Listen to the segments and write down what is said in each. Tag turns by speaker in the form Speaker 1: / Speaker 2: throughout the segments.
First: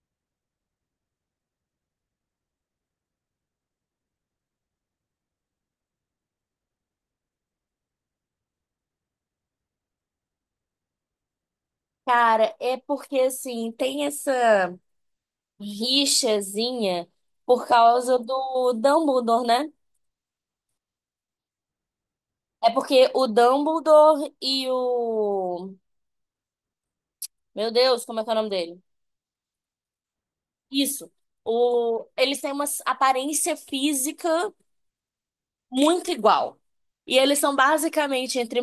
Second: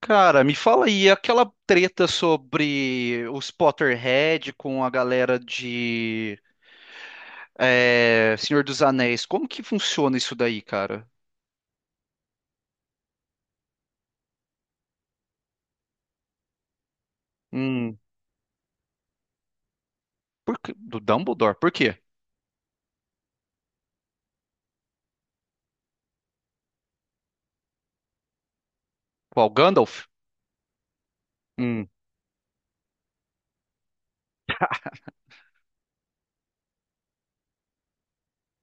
Speaker 1: Cara, me fala aí, aquela treta sobre os Potterhead com a galera de Senhor dos Anéis, como que funciona isso daí, cara?
Speaker 2: Cara, é porque assim, tem essa rixazinha por
Speaker 1: Hum,
Speaker 2: causa do Dumbledore, né?
Speaker 1: do Dumbledore, por quê?
Speaker 2: É porque o Dumbledore e o. Meu Deus, como é que é o nome dele?
Speaker 1: Qual Gandalf?
Speaker 2: Isso.
Speaker 1: Hum,
Speaker 2: O... eles têm uma aparência física muito igual. E eles são basicamente, entre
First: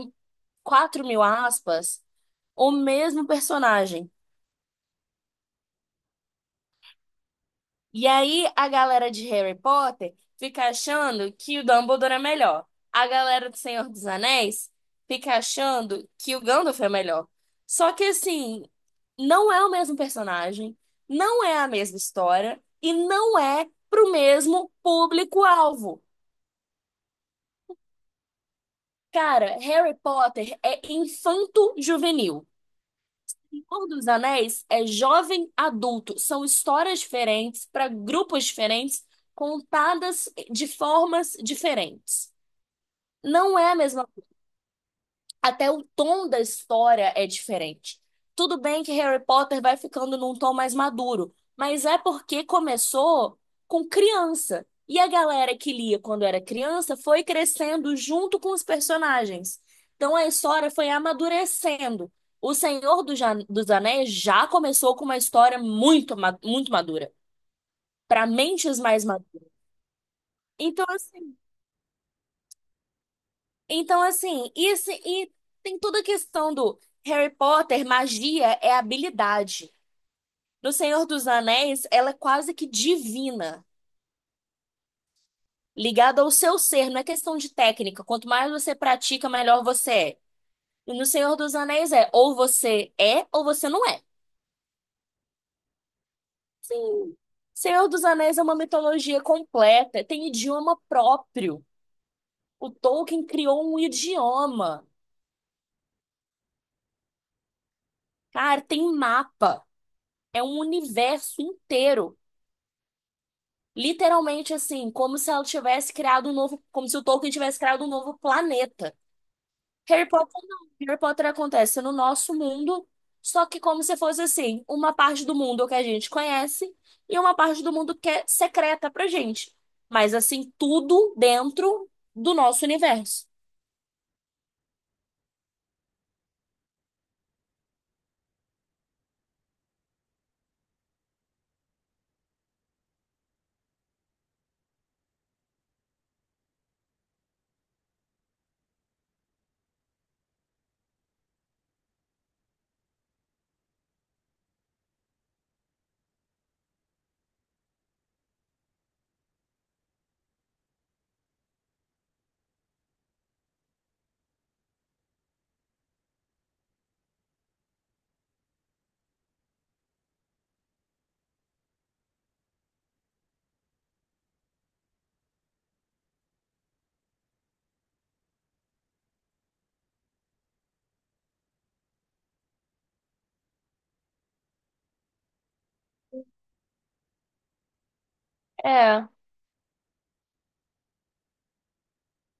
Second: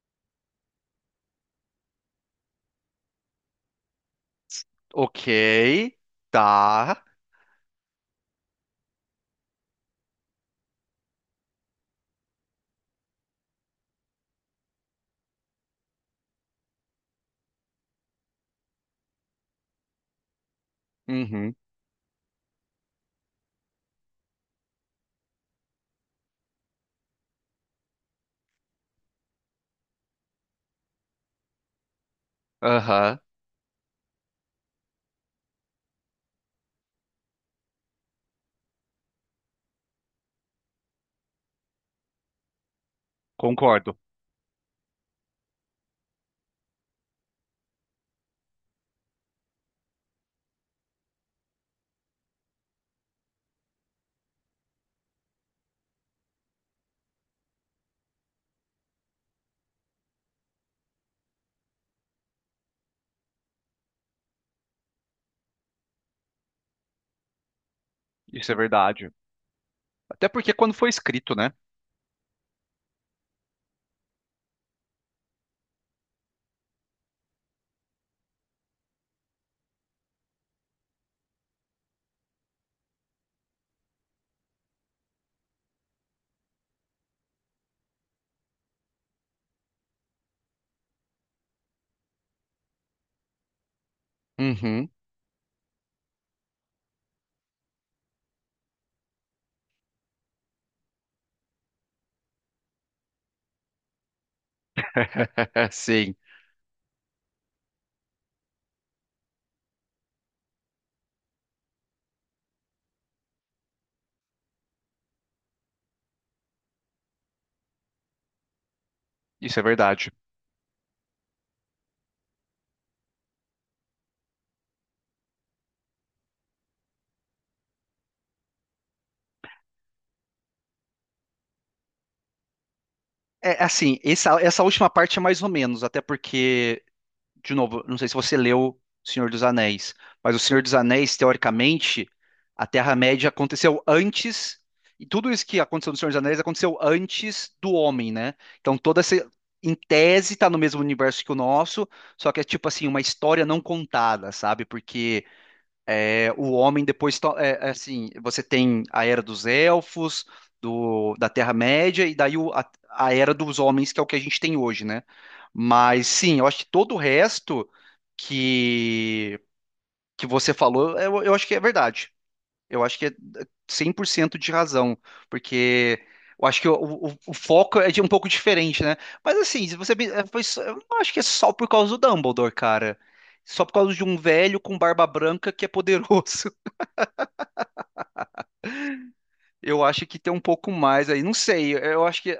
Speaker 2: 4.000 aspas, o mesmo personagem.
Speaker 1: ok, tá,
Speaker 2: E aí a galera de Harry Potter fica achando que o Dumbledore é melhor. A galera do Senhor dos Anéis fica achando que o Gandalf é melhor. Só que assim, não é o mesmo personagem, não
Speaker 1: uhum,
Speaker 2: é a mesma história e não é pro mesmo público-alvo. Cara, Harry Potter é infanto-juvenil.
Speaker 1: aham,
Speaker 2: Senhor dos Anéis é jovem adulto. São histórias diferentes para grupos diferentes, contadas de formas diferentes. Não é a
Speaker 1: concordo,
Speaker 2: mesma, até o tom da história é diferente. Tudo bem que Harry Potter vai ficando num tom mais maduro, mas é porque começou com criança. E a galera que lia quando era criança foi crescendo junto com os personagens. Então a história foi amadurecendo. O Senhor dos Anéis já começou com uma história muito madura, para
Speaker 1: isso é
Speaker 2: mentes mais
Speaker 1: verdade.
Speaker 2: maduras.
Speaker 1: Até porque quando
Speaker 2: Então,
Speaker 1: foi escrito,
Speaker 2: assim.
Speaker 1: né?
Speaker 2: Então, assim, isso e tem toda a questão do Harry Potter, magia é habilidade. No Senhor dos Anéis, ela é quase que divina, ligada ao seu ser, não é questão de técnica. Quanto mais você pratica, melhor você é. E no Senhor dos Anéis é ou você não é.
Speaker 1: Uhum,
Speaker 2: Sim. Senhor dos Anéis é uma mitologia completa, tem idioma próprio. O Tolkien criou um idioma.
Speaker 1: sim,
Speaker 2: Cara, tem mapa, é um universo inteiro. Literalmente assim, como se ela tivesse criado um novo, como se o Tolkien tivesse criado um novo planeta.
Speaker 1: isso é
Speaker 2: Harry
Speaker 1: verdade.
Speaker 2: Potter não. Harry Potter acontece no nosso mundo, só que como se fosse assim, uma parte do mundo que a gente conhece e uma parte do mundo que é secreta pra gente. Mas assim, tudo dentro do nosso universo.
Speaker 1: É, assim, essa última parte é mais ou menos, até porque de novo, não sei se você leu Senhor dos Anéis, mas o Senhor dos Anéis, teoricamente, a Terra-média aconteceu antes, e tudo isso que aconteceu no Senhor dos Anéis aconteceu antes do homem, né? Então toda essa, em tese, tá no mesmo universo que o nosso, só que é tipo assim, uma história não contada, sabe? Porque é, o homem depois, é, é assim, você tem a era dos elfos, da Terra-média, e daí a era dos homens, que é o que a gente tem hoje, né? Mas sim, eu acho que todo o resto que, que você falou, é, eu acho que é verdade. Eu acho que é 100% de razão, porque eu acho que o foco é de um pouco diferente, né? Mas assim, se você, é, eu não acho que é só por causa do Dumbledore, cara. Só por causa de um velho com barba branca que é poderoso.
Speaker 2: É.
Speaker 1: Eu acho que tem um pouco mais aí. Não sei, eu acho que,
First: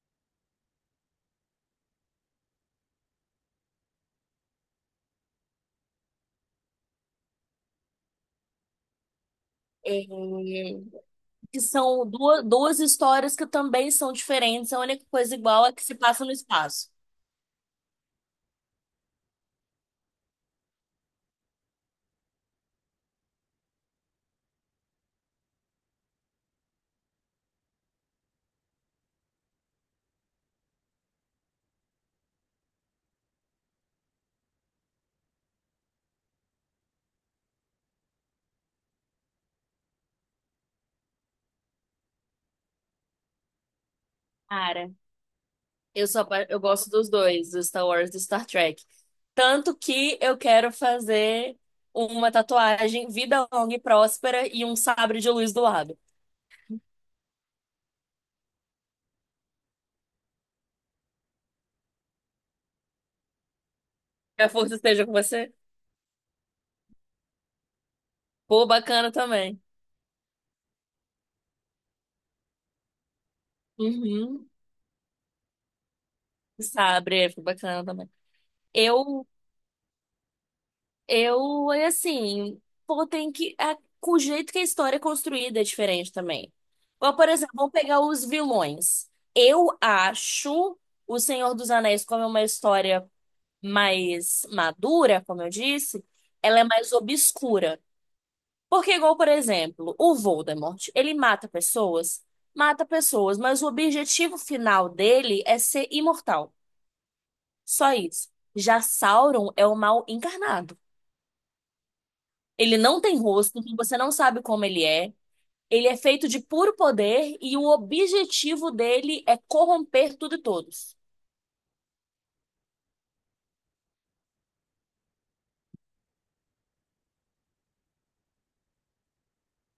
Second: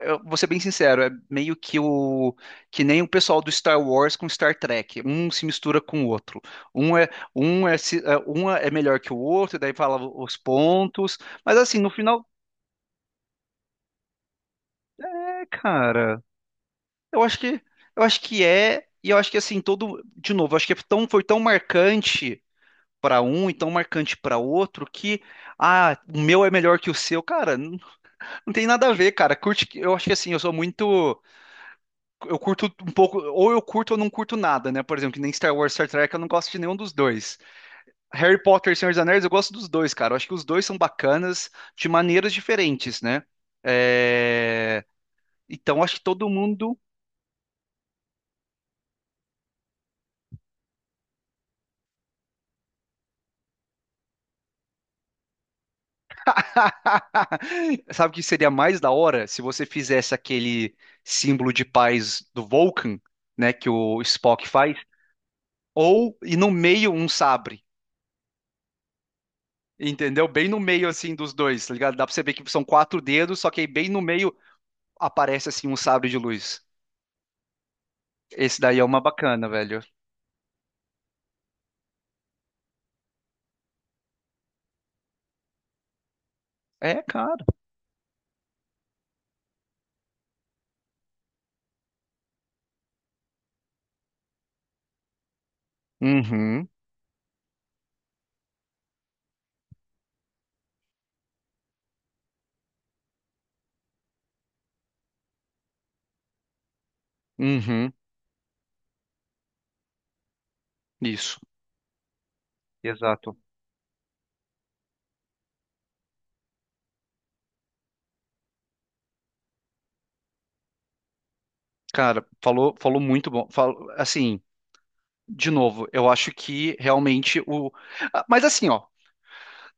Speaker 1: eu vou ser bem sincero, é meio que o que nem o pessoal do Star Wars com Star Trek. Um se mistura com o outro. Um é um é, é, um é melhor que o outro, daí fala
Speaker 2: É,
Speaker 1: os pontos. Mas
Speaker 2: que
Speaker 1: assim, no
Speaker 2: são
Speaker 1: final,
Speaker 2: duas histórias que também são diferentes, a única coisa
Speaker 1: é,
Speaker 2: igual é que se
Speaker 1: cara,
Speaker 2: passa no espaço.
Speaker 1: eu acho que eu acho que é e eu acho que assim todo, de novo, eu acho que é tão, foi tão marcante para um e tão marcante para outro que ah, o meu é melhor que o seu, cara. Não não tem nada a ver, cara. Curte, eu acho que assim, eu sou muito. Eu curto um pouco, ou eu curto ou não curto nada, né? Por exemplo, que nem Star Wars, Star Trek, eu não gosto de nenhum dos dois. Harry Potter e Senhor dos Anéis, eu gosto dos dois, cara. Eu acho que os dois são bacanas de maneiras diferentes, né? É,
Speaker 2: Cara,
Speaker 1: então, acho que
Speaker 2: eu sou,
Speaker 1: todo
Speaker 2: eu
Speaker 1: mundo.
Speaker 2: gosto dos dois, do Star Wars e do Star Trek. Tanto que eu quero fazer uma tatuagem vida longa e próspera e um sabre de luz do lado.
Speaker 1: Sabe o que seria mais da hora se você fizesse aquele símbolo de paz do Vulcan, né? Que o
Speaker 2: Que
Speaker 1: Spock
Speaker 2: a força
Speaker 1: faz,
Speaker 2: esteja com você.
Speaker 1: ou e no meio um sabre.
Speaker 2: Pô, bacana também.
Speaker 1: Entendeu? Bem no meio assim dos dois, tá ligado? Dá pra você ver que são quatro dedos, só que aí bem no meio
Speaker 2: Uhum.
Speaker 1: aparece assim um sabre de luz.
Speaker 2: Sabre, é, foi bacana também.
Speaker 1: Esse daí é uma
Speaker 2: Eu,
Speaker 1: bacana, velho.
Speaker 2: eu é assim, pô, tem que. A, o jeito que a história é construída é diferente também.
Speaker 1: É,
Speaker 2: Ou, por
Speaker 1: cara.
Speaker 2: exemplo, vamos pegar os vilões. Eu acho o Senhor dos Anéis como uma história mais madura, como eu disse, ela é
Speaker 1: Uhum,
Speaker 2: mais obscura. Porque, igual, por exemplo, o Voldemort, ele mata pessoas, mas o objetivo final dele é ser imortal. Só
Speaker 1: uhum.
Speaker 2: isso. Já Sauron é o mal encarnado.
Speaker 1: Isso,
Speaker 2: Ele não tem
Speaker 1: exato.
Speaker 2: rosto, então você não sabe como ele é. Ele é feito de puro poder e o objetivo dele é corromper tudo e todos.
Speaker 1: Cara, falou, falou muito bom. Falou, assim, de novo, eu acho que realmente o. Ah, mas assim, ó,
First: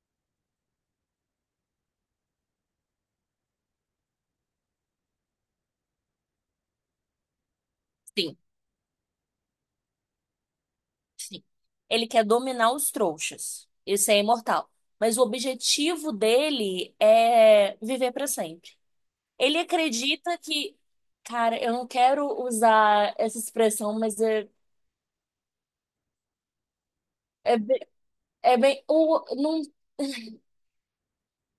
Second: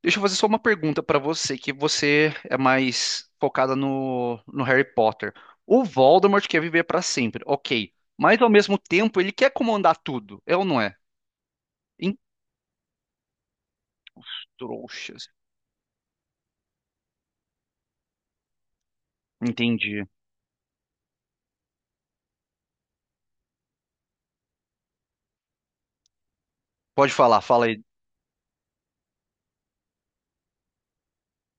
Speaker 1: deixa eu fazer só uma pergunta pra você, que você é mais focada no Harry Potter. O Voldemort quer viver pra sempre, ok.
Speaker 2: Sim.
Speaker 1: Mas ao mesmo tempo, ele quer comandar tudo, é ou não é?
Speaker 2: Sim. Ele
Speaker 1: Em...
Speaker 2: quer dominar os trouxas. Isso é
Speaker 1: os
Speaker 2: imortal. Mas o
Speaker 1: trouxas.
Speaker 2: objetivo dele é viver para sempre. Ele
Speaker 1: Entendi.
Speaker 2: acredita que, cara, eu não quero usar essa expressão, mas é,
Speaker 1: Pode falar,
Speaker 2: é,
Speaker 1: fala aí.
Speaker 2: é bem, o, não,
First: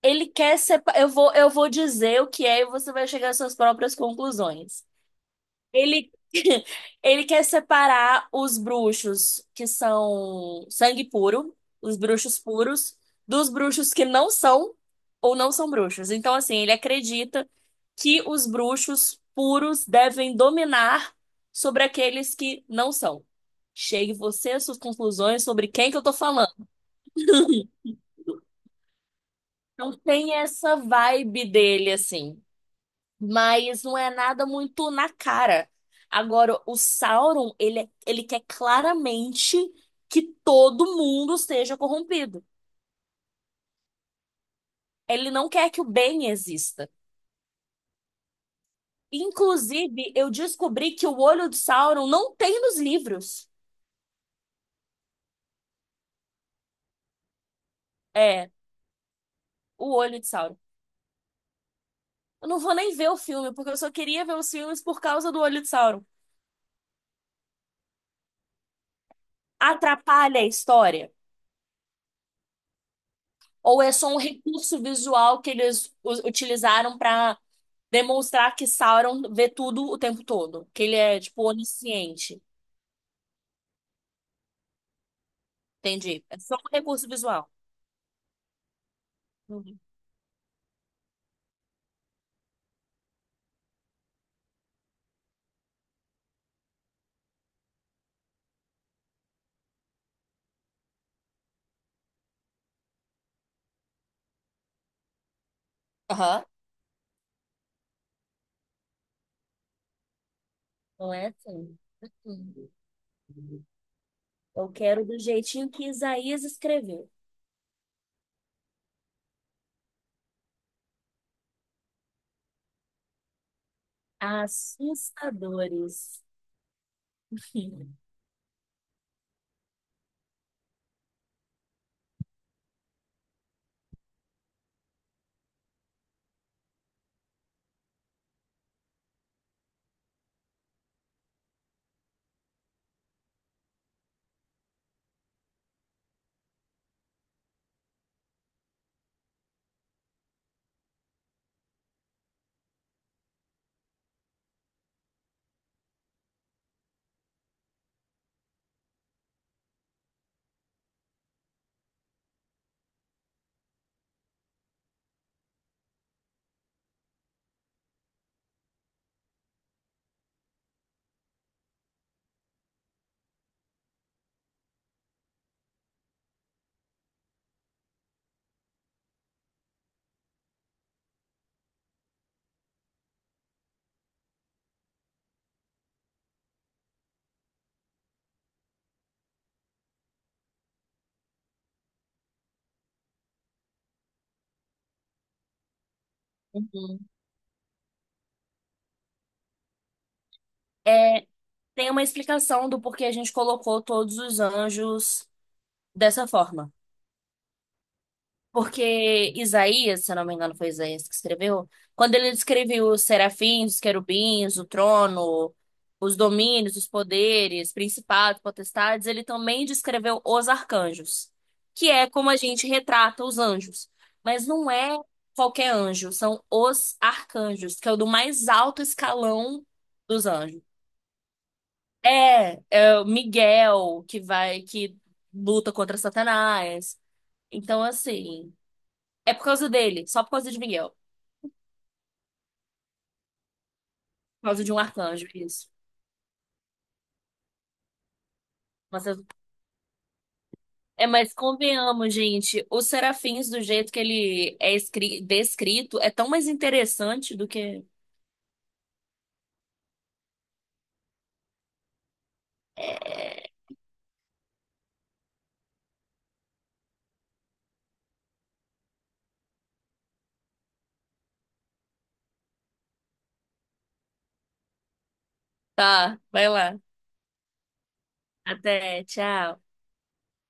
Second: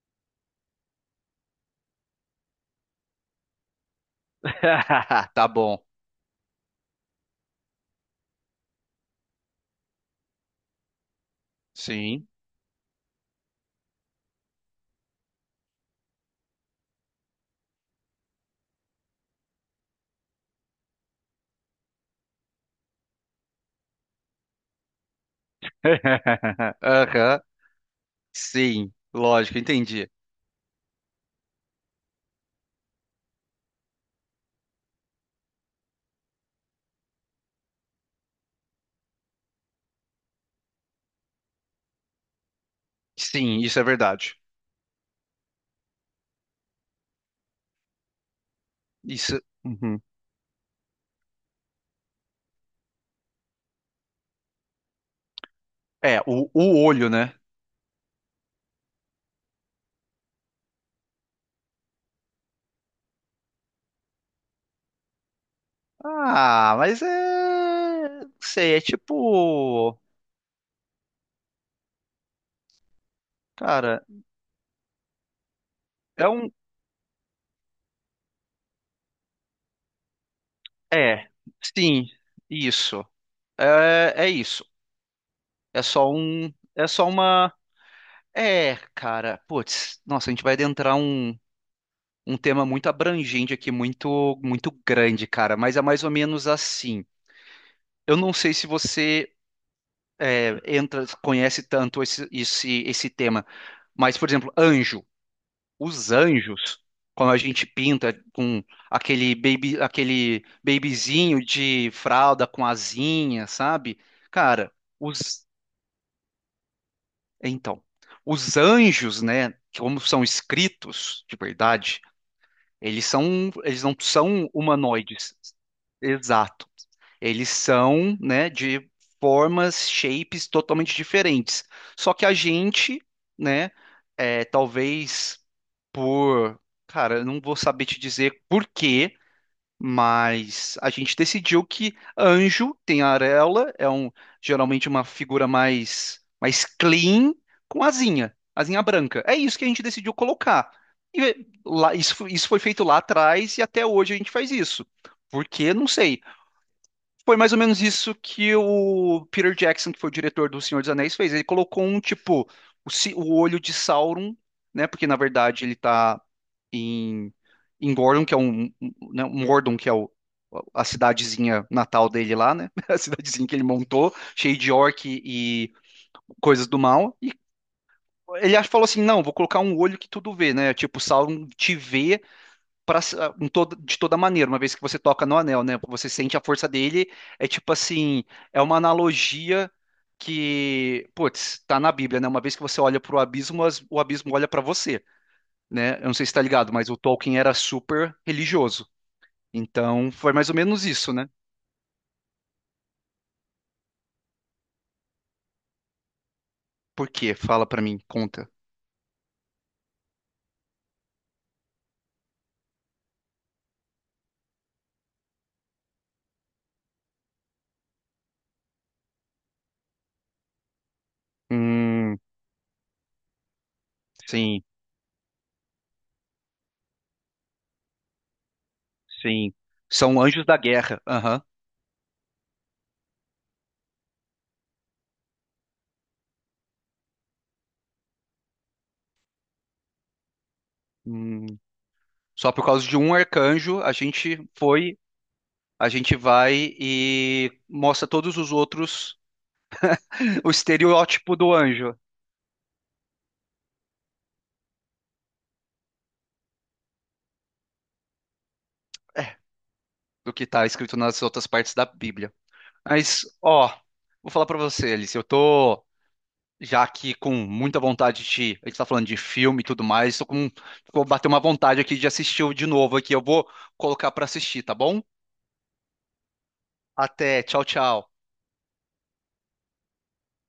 Speaker 2: ele quer ser, eu vou dizer o que é e você vai chegar às suas próprias conclusões.
Speaker 1: Tá bom.
Speaker 2: Ele, ele quer separar os bruxos que são sangue puro, os
Speaker 1: Sim.
Speaker 2: bruxos puros, dos bruxos que não são ou não são bruxos. Então, assim, ele acredita que os bruxos puros devem dominar sobre aqueles que não são. Chegue você às suas conclusões sobre quem que eu tô falando.
Speaker 1: Aham. Sim. Lógico,
Speaker 2: Então,
Speaker 1: entendi.
Speaker 2: tem essa vibe dele, assim. Mas não é nada muito na cara. Agora, o Sauron, ele, ele quer claramente que todo mundo seja corrompido.
Speaker 1: Sim, isso é verdade.
Speaker 2: Ele não quer que o bem exista.
Speaker 1: Isso. Uhum.
Speaker 2: Inclusive, eu descobri que o olho de Sauron não tem nos livros.
Speaker 1: É, o olho, né?
Speaker 2: É, o olho de Sauron. Eu não vou nem ver o filme, porque eu só queria ver os filmes por causa do olho de Sauron.
Speaker 1: Ah, mas é. Não sei, é tipo.
Speaker 2: Atrapalha a história? Ou é
Speaker 1: Cara,
Speaker 2: só um recurso visual que eles
Speaker 1: é um.
Speaker 2: utilizaram para demonstrar que Sauron vê tudo o tempo todo, que ele é,
Speaker 1: É.
Speaker 2: tipo,
Speaker 1: Sim,
Speaker 2: onisciente.
Speaker 1: isso. É, é isso. É só
Speaker 2: Entendi. É
Speaker 1: um.
Speaker 2: só um
Speaker 1: É
Speaker 2: recurso
Speaker 1: só
Speaker 2: visual.
Speaker 1: uma. É, cara.
Speaker 2: Uhum.
Speaker 1: Putz, nossa, a gente vai adentrar um, um tema muito abrangente aqui, muito, muito grande, cara. Mas é mais ou menos assim. Eu não sei se você é, entra, conhece tanto esse tema, mas, por exemplo, anjo. Os
Speaker 2: Aham.
Speaker 1: anjos, quando a gente pinta com aquele baby, aquele
Speaker 2: Não é
Speaker 1: babyzinho
Speaker 2: assim.
Speaker 1: de fralda com
Speaker 2: Uhum.
Speaker 1: asinha, sabe? Cara,
Speaker 2: Eu quero do
Speaker 1: os,
Speaker 2: jeitinho que Isaías escreveu.
Speaker 1: então, os anjos, né, como são escritos de verdade, eles são, eles não são humanoides.
Speaker 2: Assustadores.
Speaker 1: Exato. Eles são, né, de formas, shapes totalmente diferentes. Só que a gente, né, é, talvez por, cara, eu não vou saber te dizer por quê, mas a gente decidiu que anjo tem auréola, é um geralmente uma figura mais clean com asinha, asinha branca. É isso que a gente decidiu colocar. E lá, isso, isso foi feito lá atrás e até hoje a gente faz isso. Por quê? Não sei. Foi mais ou menos isso que o Peter Jackson, que foi o diretor do Senhor dos Anéis, fez. Ele colocou um tipo o olho de Sauron, né? Porque na verdade ele tá em, em Gordon, que é um, um, né, um Mordor, que é a cidadezinha natal dele lá, né? A cidadezinha que ele montou, cheia de orc e coisas do mal. E falou assim: não, vou colocar um olho que tudo vê, né? Tipo, Sauron te vê pra- em toda- de toda maneira, uma vez que você toca no anel, né? Você sente a força dele, é tipo assim, é uma analogia que, putz, tá na Bíblia, né? Uma vez que você olha pro abismo, o abismo olha pra você, né? Eu não sei se tá ligado, mas o
Speaker 2: Uhum.
Speaker 1: Tolkien era super religioso. Então, foi mais ou menos isso,
Speaker 2: É,
Speaker 1: né?
Speaker 2: tem uma explicação do porquê a gente colocou todos os anjos dessa forma.
Speaker 1: Por quê? Fala pra mim, conta.
Speaker 2: Porque Isaías, se eu não me engano, foi Isaías que escreveu, quando ele descreveu os serafins, os querubins, o trono, os domínios, os poderes, principados, potestades, ele também descreveu os arcanjos, que é
Speaker 1: Hum,
Speaker 2: como a gente retrata os anjos. Mas
Speaker 1: sim,
Speaker 2: não é qualquer anjo, são os arcanjos, que é o do mais alto
Speaker 1: sim.
Speaker 2: escalão
Speaker 1: São
Speaker 2: dos
Speaker 1: anjos da
Speaker 2: anjos.
Speaker 1: guerra. Aham.
Speaker 2: É, é o Miguel que vai, que luta contra Satanás. Então, assim. É por causa dele, só por causa de Miguel.
Speaker 1: Hum. Só por causa de um arcanjo, a gente
Speaker 2: Por causa de um
Speaker 1: foi.
Speaker 2: arcanjo, isso.
Speaker 1: A gente vai e mostra todos os
Speaker 2: Mas,
Speaker 1: outros, o
Speaker 2: é, mas
Speaker 1: estereótipo do anjo,
Speaker 2: convenhamos, gente, os serafins, do jeito que ele é descrito, é tão mais interessante do que.
Speaker 1: é, do que tá escrito nas outras partes da Bíblia. Mas, ó, vou falar pra você, Alice, eu tô já aqui com muita vontade de, a gente tá falando de filme e tudo mais, tô com, vou bater uma vontade aqui de assistir de novo aqui, eu vou colocar pra assistir, tá bom?
Speaker 2: Tá, vai lá.
Speaker 1: Até, tchau, tchau.
Speaker 2: Até, tchau.